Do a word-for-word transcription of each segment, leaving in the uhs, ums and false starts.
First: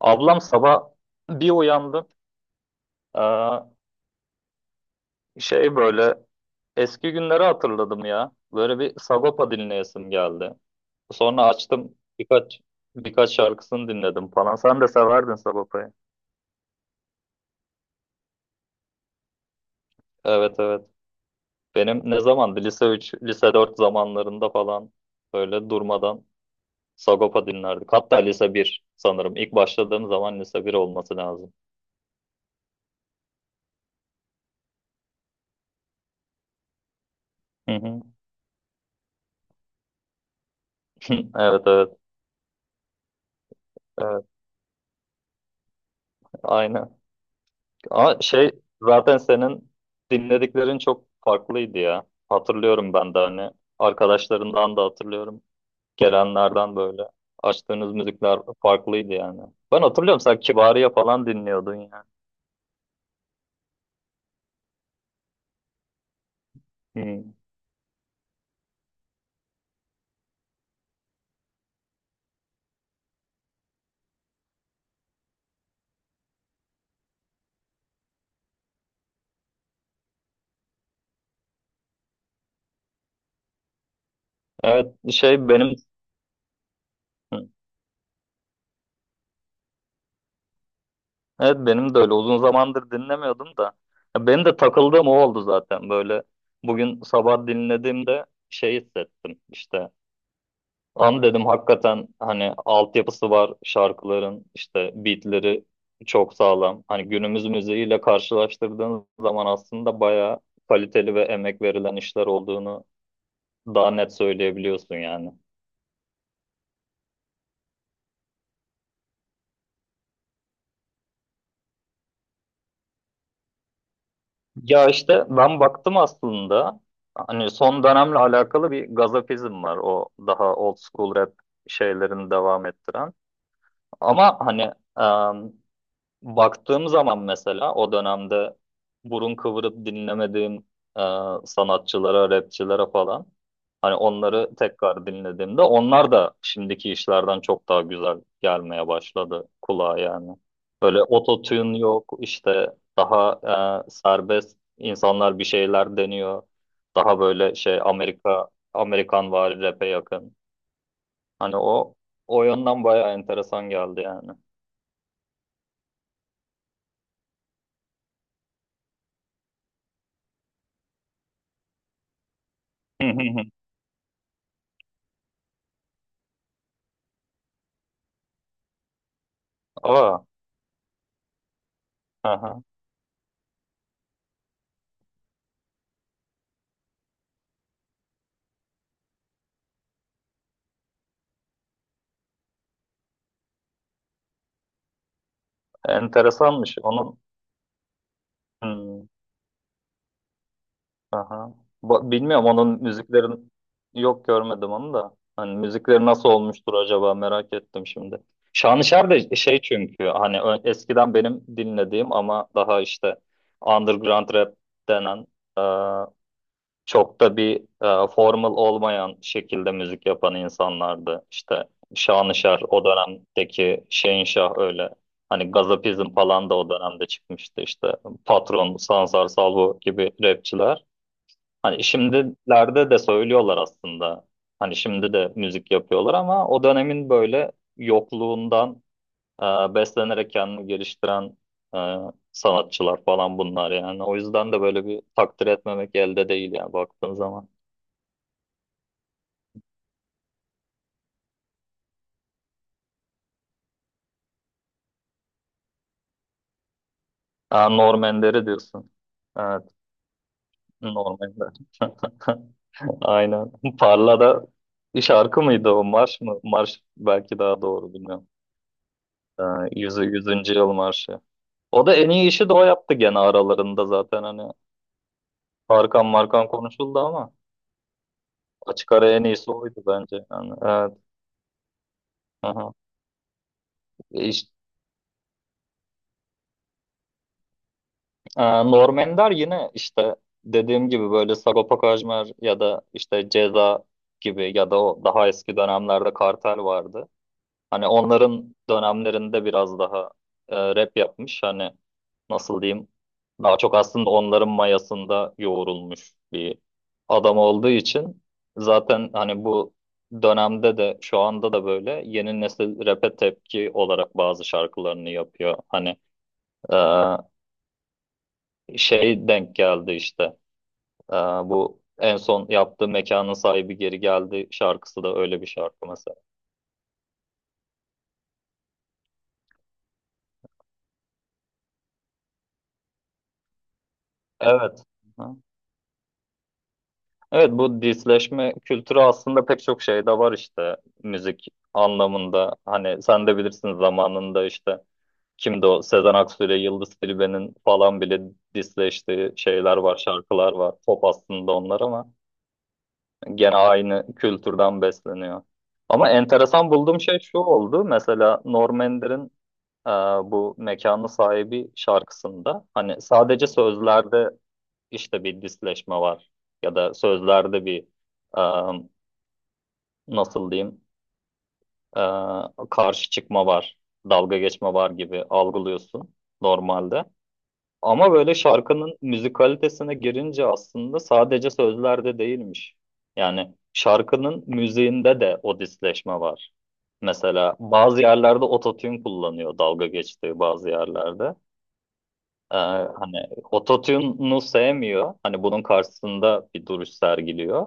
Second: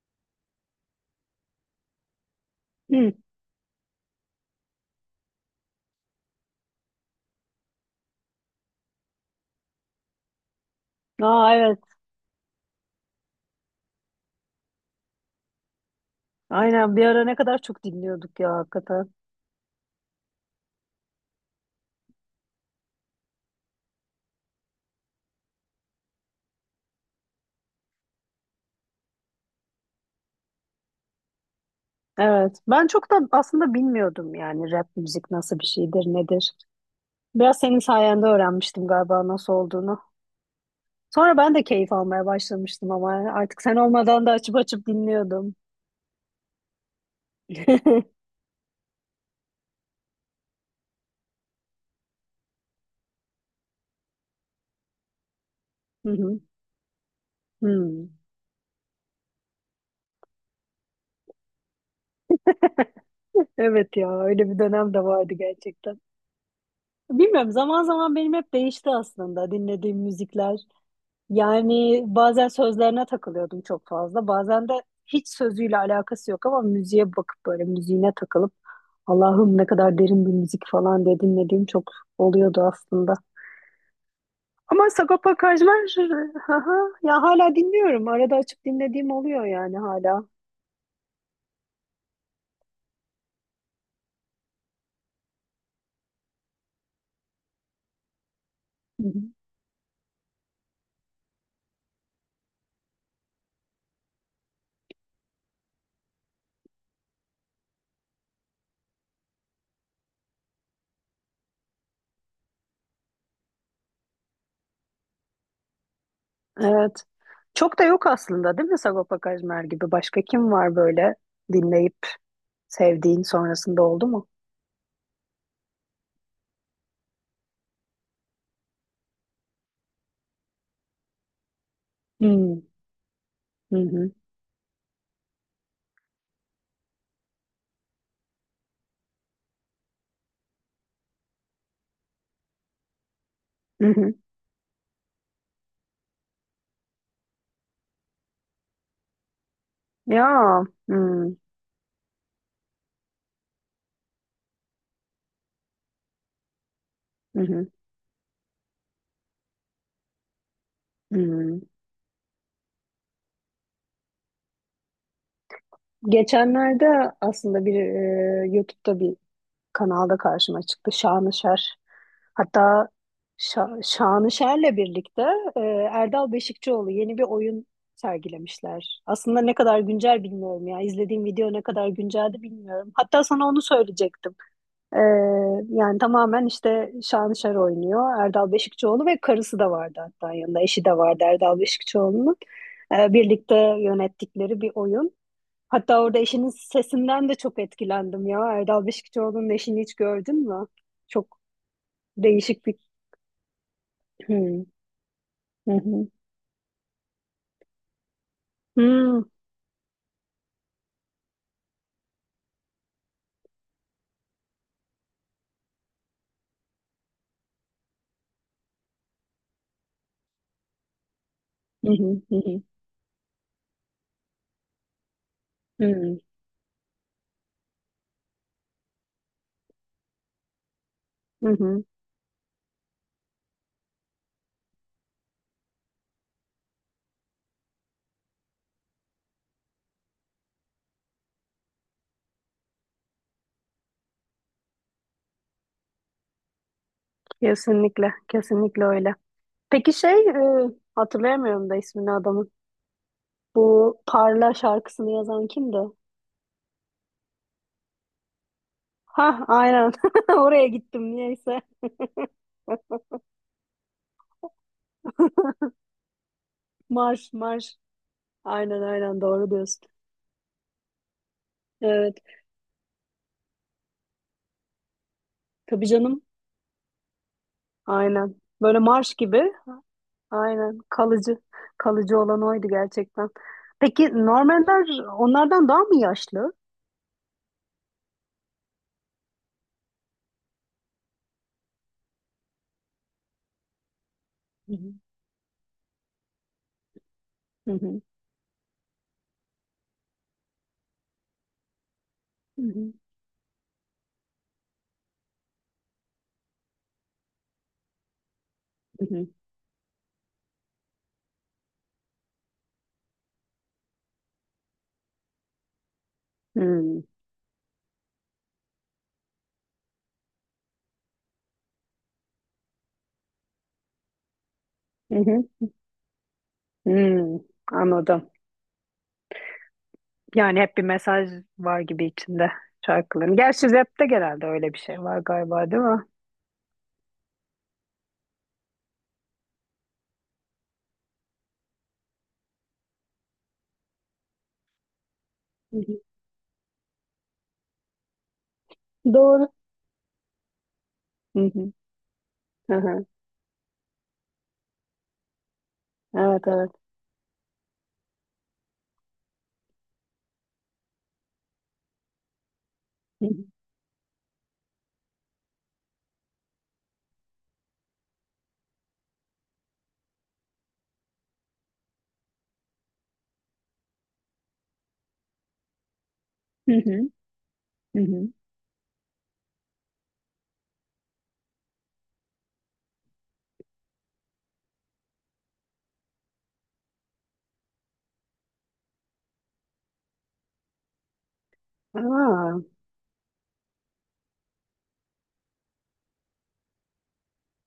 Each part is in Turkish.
Ablam sabah bir uyandım. Hı. Ee, şey böyle eski günleri hatırladım ya. Böyle bir Sagopa dinleyesim geldi. Sonra Aa evet. açtım birkaç birkaç şarkısını dinledim falan. Sen de severdin Sagopa'yı. Aynen bir ara ne kadar çok dinliyorduk ya hakikaten. Evet evet. Benim ne zamandı? Lise üç, lise dört zamanlarında falan böyle durmadan Sagopa dinlerdik. Hatta lise bir sanırım. İlk başladığım zaman lise bir olması lazım. Evet. Ben çok da aslında bilmiyordum yani rap müzik nasıl bir şeydir, nedir. Biraz Hı senin hı. sayende öğrenmiştim galiba nasıl olduğunu. Sonra ben de Evet evet. keyif almaya başlamıştım ama artık sen Evet. olmadan da açıp açıp dinliyordum. Aynen. Ama şey zaten senin dinlediklerin çok farklıydı ya. Hatırlıyorum ben de hani arkadaşlarından da hatırlıyorum. Hı hı. Gelenlerden böyle açtığınız Hı. müzikler farklıydı yani. Ben hatırlıyorum sen Kibariye falan dinliyordun yani. Evet ya öyle bir dönem de vardı gerçekten. Hı. Bilmiyorum zaman zaman benim hep değişti aslında dinlediğim müzikler. Yani bazen sözlerine takılıyordum çok fazla. Bazen de hiç sözüyle alakası yok ama müziğe bakıp böyle müziğine takılıp Allah'ım ne kadar derin bir müzik falan diye dinlediğim çok oluyordu aslında. Ama Evet Sagopa şey benim Kajmer haha, ya hı. hala dinliyorum. Arada açıp dinlediğim oluyor yani hala. Evet benim de öyle uzun zamandır dinlemiyordum da. Ya benim de takıldığım o oldu zaten böyle. Bugün sabah dinlediğimde şey Hı hı. hissettim işte. An dedim hakikaten hani altyapısı var şarkıların işte beatleri çok sağlam. Hani günümüz müziğiyle karşılaştırdığınız zaman aslında bayağı kaliteli ve emek verilen işler olduğunu daha net söyleyebiliyorsun yani. Evet. Çok da yok aslında değil mi Sagopa Kajmer gibi? Başka kim var böyle dinleyip sevdiğin sonrasında oldu mu? Ya işte ben baktım aslında hani son dönemle alakalı bir gazapizm var, o daha old school rap şeylerini Hmm. devam ettiren. Hı hı. Ama hani baktığım zaman mesela o dönemde burun kıvırıp dinlemediğim e, sanatçılara, rapçilere falan, Hı hani hı. onları tekrar dinlediğimde onlar da şimdiki işlerden çok daha güzel gelmeye başladı kulağa yani. Ya. Böyle Hmm. ototune yok işte, daha e, serbest insanlar bir şeyler deniyor. Daha Hı böyle hı. şey Amerika Amerikan vari rap'e yakın. Hani Hmm. o o yönden bayağı enteresan geldi yani. Geçenlerde aslında bir e, YouTube'da bir kanalda karşıma çıktı Şanışer. Hatta Şa- Şanışer'le birlikte e, Erdal Beşikçioğlu yeni bir oyun sergilemişler. Aslında ne kadar Aa, güncel bilmiyorum ya. İzlediğim video ne kadar günceldi aha. bilmiyorum. Hatta sana onu söyleyecektim. E, Yani tamamen işte Şanışer oynuyor. Erdal Beşikçioğlu ve karısı da vardı hatta yanında. Eşi de vardı Erdal Beşikçioğlu'nun. E, birlikte yönettikleri bir oyun. Hatta orada eşinin Enteresanmış. Onun sesinden de çok etkilendim ya. Erdal hmm, Beşikçioğlu'nun eşini hiç gördün mü? Çok aha. Ba- bilmiyorum değişik bir... onun müziklerin, yok Hmm, görmedim onu da. Hani hı müzikleri hı. nasıl olmuştur acaba merak ettim şimdi. Şanışer Hmm, de şey çünkü hani ö- eskiden benim dinlediğim ama daha işte underground rap denen, çok da bir e, formal olmayan şekilde müzik yapan insanlardı. İşte hı hı, hı Şanışer hı, o dönemdeki, Şehinşah öyle. Hani hı Gazapizm hı, falan da o dönemde çıkmıştı işte. Patron, Sansar Salvo gibi rapçiler. Hani hı. şimdilerde de söylüyorlar aslında. Hani şimdi de müzik yapıyorlar ama o dönemin böyle yokluğundan e, beslenerek kendini geliştiren e, sanatçılar falan bunlar yani. O yüzden de böyle bir takdir etmemek elde değil yani baktığın zaman. Kesinlikle, kesinlikle öyle. Peki şey, e, hatırlayamıyorum da ismini adamın. Bu Parla şarkısını yazan kimdi? Aa, Normanleri diyorsun. Ha, Evet, aynen. Oraya gittim Normanler. niyeyse. Aynen. Parlada bir şarkı mıydı o? Marş mı? Marş Marş, belki daha marş. doğru, bilmiyorum. Aynen aynen doğru Aa, diyorsun. yüzü, yüzüncü yıl marşı. O da en Evet. iyi işi de o yaptı gene aralarında zaten hani. Tabii Tarkan canım. Markan konuşuldu ama Aynen. Böyle açık ara marş en iyisi gibi. oydu bence. Yani, Aynen evet. kalıcı. Kalıcı olan oydu Aha. gerçekten. Peki E İşte, Normanlar onlardan daha mı yaşlı? aa, Norm Ender yine işte dediğim gibi böyle Sagopa Kajmer ya da işte Ceza gibi, ya Hı da hı. o daha eski dönemlerde Kartel vardı. Hı Hani hı. onların dönemlerinde biraz daha e, rap yapmış. Hani nasıl Hı diyeyim? hı. Daha çok aslında onların mayasında yoğrulmuş bir adam olduğu için Hı zaten hı. hani bu dönemde de şu anda da böyle yeni nesil rap'e tepki olarak bazı şarkılarını yapıyor. Hani e, şey denk geldi işte. E, bu en son yaptığı Mekanın Sahibi Geri Geldi şarkısı Hı da öyle bir hı. şarkı mesela. Hı. Anladım. Yani hep bir mesaj var gibi içinde şarkıların. Gerçi rapte genelde öyle bir Evet. şey var galiba değil mi? Evet, bu disleşme kültürü aslında pek çok şeyde var işte müzik anlamında. Hani sen de bilirsin, zamanında işte kimdi Hı o Sezen Aksu ile Yıldız Tilbe'nin falan bile hı. disleştiği Doğru. şeyler var, şarkılar var. Pop Hı aslında hı. onlar ama Hı hı. gene aynı kültürden besleniyor. Ama Evet evet. enteresan bulduğum şey şu oldu. Mesela Norm Ender'in e, bu Mekanı Sahibi şarkısında hani Hı hı. sadece sözlerde işte bir disleşme var, ya da sözlerde bir e, nasıl diyeyim e, karşı çıkma var, dalga geçme var gibi algılıyorsun Hı normalde. hı. Hı Ama hı. böyle şarkının müzikalitesine girince aslında sadece sözlerde değilmiş. Yani şarkının müziğinde de o disleşme var. Mesela bazı yerlerde ototune kullanıyor dalga geçtiği bazı yerlerde. Aa. Ee, hani ototune'u sevmiyor. Hani bunun karşısında bir duruş sergiliyor.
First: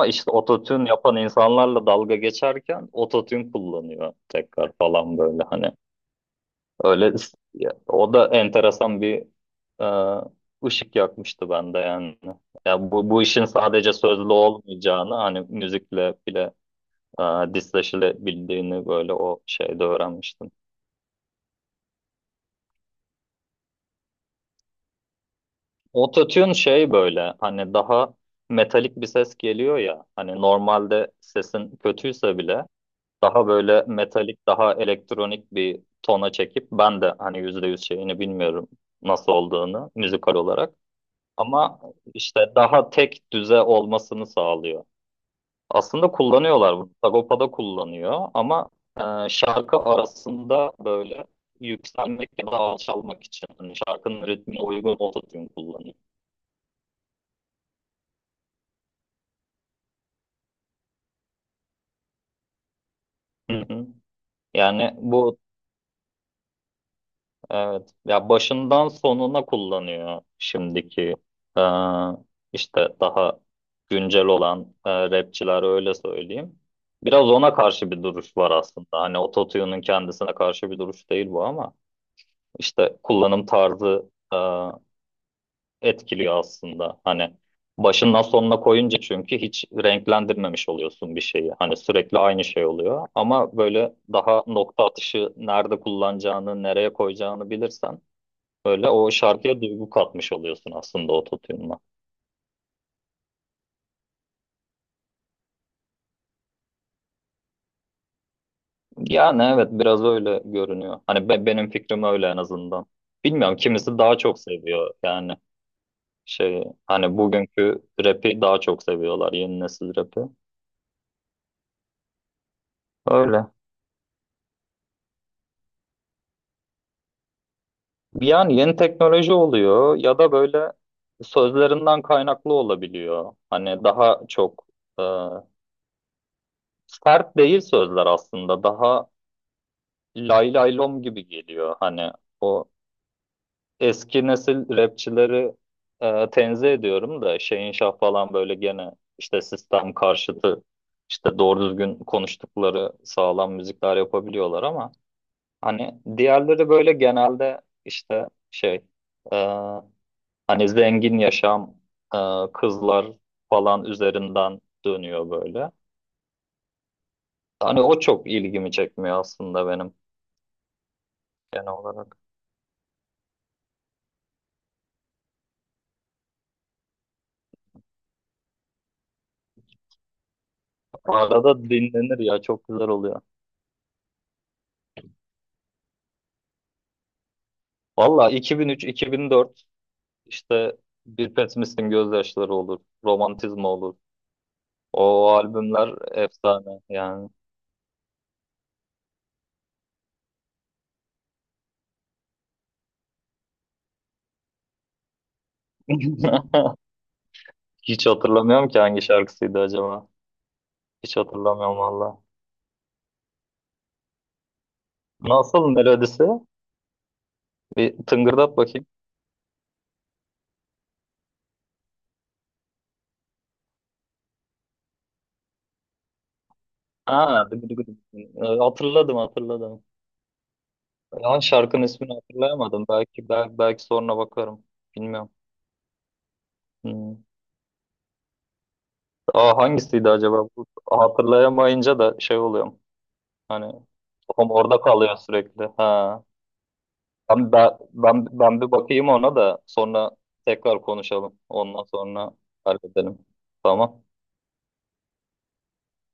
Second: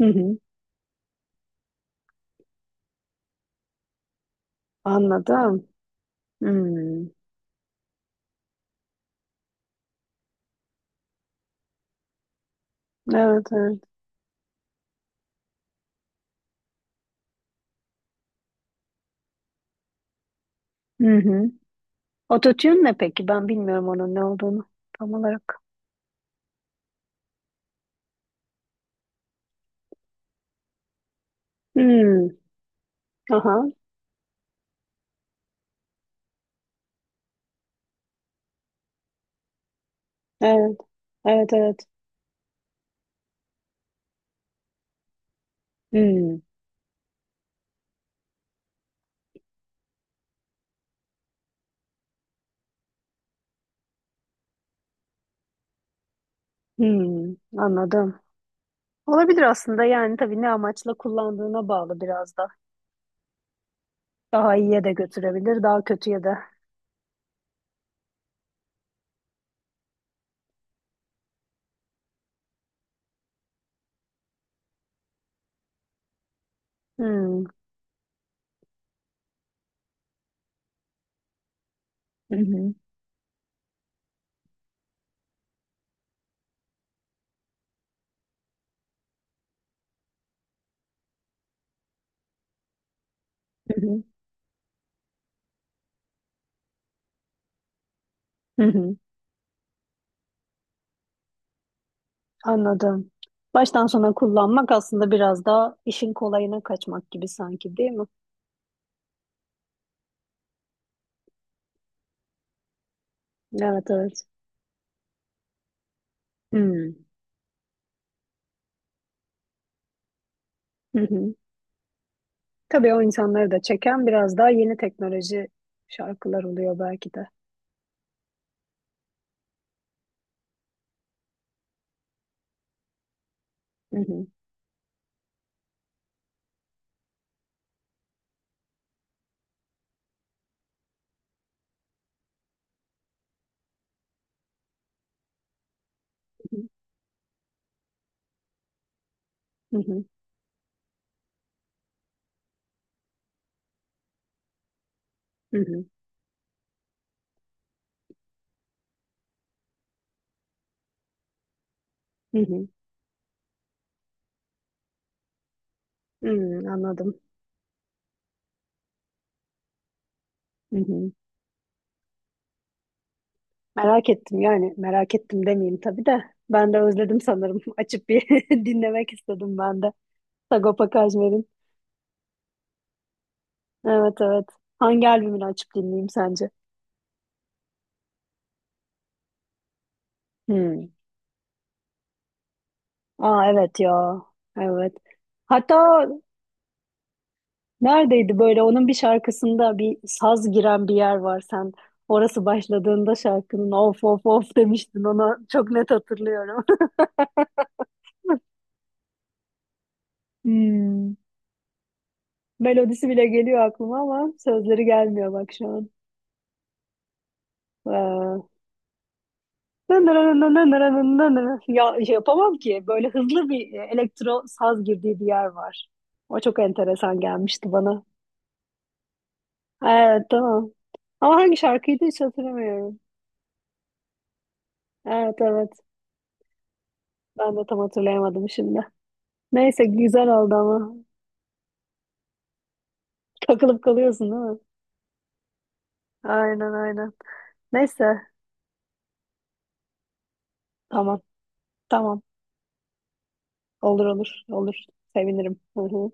Hı işte hı. ototune yapan insanlarla dalga geçerken ototune kullanıyor tekrar falan böyle Anladım. hani. Hmm. Öyle ya, o da enteresan bir e, ışık yakmıştı bende yani. Ya bu, bu işin Evet evet. sadece sözlü olmayacağını hani müzikle bile e, disleşilebildiğini böyle o şeyde öğrenmiştim. Hı hı. Ototune ne peki? Ben bilmiyorum onun ne olduğunu tam olarak. Autotune şey böyle hani daha metalik bir ses geliyor ya, hani normalde sesin Hmm. kötüyse bile daha Aha. böyle metalik daha elektronik bir tona çekip, ben de hani yüzde yüz şeyini bilmiyorum nasıl olduğunu müzikal olarak Evet. Evet ama evet. işte daha tek düze olmasını sağlıyor. Aslında Hmm. kullanıyorlar bunu. Sagopa'da kullanıyor ama e, şarkı arasında böyle yükselmek ya da alçalmak için hani şarkının ritmine uygun autotune kullanıyor. Hmm. Anladım. Olabilir aslında yani tabii ne amaçla kullandığına bağlı biraz da. Hı hı. Daha iyiye Yani de bu götürebilir, daha kötüye de. evet ya başından sonuna kullanıyor şimdiki e, işte daha güncel olan e, rapçiler öyle söyleyeyim. Biraz Hmm. ona karşı bir duruş var aslında. Hani ototune'un kendisine karşı bir duruş değil bu ama Hı hı. işte kullanım tarzı etkiliyor aslında. Hani başından sonuna koyunca çünkü hiç renklendirmemiş oluyorsun bir şeyi. Hani sürekli aynı şey oluyor. Ama Hı böyle hı. daha nokta atışı nerede kullanacağını, nereye koyacağını bilirsen Hı böyle hı. o şarkıya duygu katmış oluyorsun aslında o tutunma. Anladım. Baştan sona kullanmak aslında biraz daha işin kolayına kaçmak gibi sanki değil mi? Yani evet, biraz öyle görünüyor. Hani be- benim fikrim öyle en azından. Bilmiyorum, Evet kimisi daha evet. çok seviyor yani, şey Hmm. hani bugünkü rap'i daha çok seviyorlar, yeni nesil rap'i. Hı hı. Tabii o insanları Öyle. da çeken biraz daha yeni teknoloji şarkılar oluyor belki de. Yani yeni teknoloji oluyor ya da böyle sözlerinden kaynaklı olabiliyor. Hani Hı daha hı. çok e, sert değil sözler aslında. Daha lay lay lom gibi geliyor. Hani o eski nesil rapçileri e, tenzih ediyorum da Şeyin Şah falan böyle gene işte Hı sistem hı. karşıtı, işte doğru düzgün konuştukları sağlam müzikler yapabiliyorlar ama Hı hı. hani diğerleri böyle genelde işte şey e, hani zengin yaşam, e, Hı hı. kızlar falan üzerinden dönüyor böyle. Hı hı. Anladım. Hani o çok ilgimi çekmiyor aslında benim Hı hı. genel olarak. Merak ettim yani merak ettim demeyeyim tabii de. Ben de özledim sanırım. Açıp bir dinlemek istedim ben de. Sagopa Kajmer'in. Arada dinlenir ya, çok güzel oluyor. Evet evet. Hangi albümünü açıp dinleyeyim sence? Valla iki bin üç-iki bin dört işte Hmm. Bir Pesimistin Gözyaşları olur, Aa Romantizma evet olur. ya. Evet. O albümler Hatta efsane yani. neredeydi böyle onun bir şarkısında bir saz giren bir yer var sen. Orası başladığında şarkının of of of demiştin ona çok net hatırlıyorum. Hiç hatırlamıyorum ki hangi şarkısıydı acaba. Hmm. Hiç hatırlamıyorum valla. Melodisi bile geliyor aklıma ama sözleri gelmiyor bak şu Nasıl an. melodisi? Bir Ee, tıngırdat bakayım. Ya şey yapamam ki böyle hızlı bir e, elektro saz girdiği bir yer var. O çok enteresan Ha, dıgı gelmişti dıgı dıgı. bana. Ee, hatırladım hatırladım. Evet tamam. Ama Lan hangi şarkının şarkıydı ismini hiç hatırlayamadım. hatırlamıyorum. Belki belki, belki sonra bakarım. Bilmiyorum. Evet evet Hmm. ben de tam hatırlayamadım şimdi. Aa, Neyse hangisiydi güzel acaba? oldu Bu- ama. hatırlayamayınca da şey oluyorum. Hani Takılıp kalıyorsun değil kafam mi? orada kalıyor sürekli. Ha. Aynen aynen. Ben, ben, Neyse. ben, ben bir bakayım ona da, sonra tekrar Tamam konuşalım. Ondan tamam. sonra halledelim. Tamam. Olur olur olur. Sevinirim. Hı hı.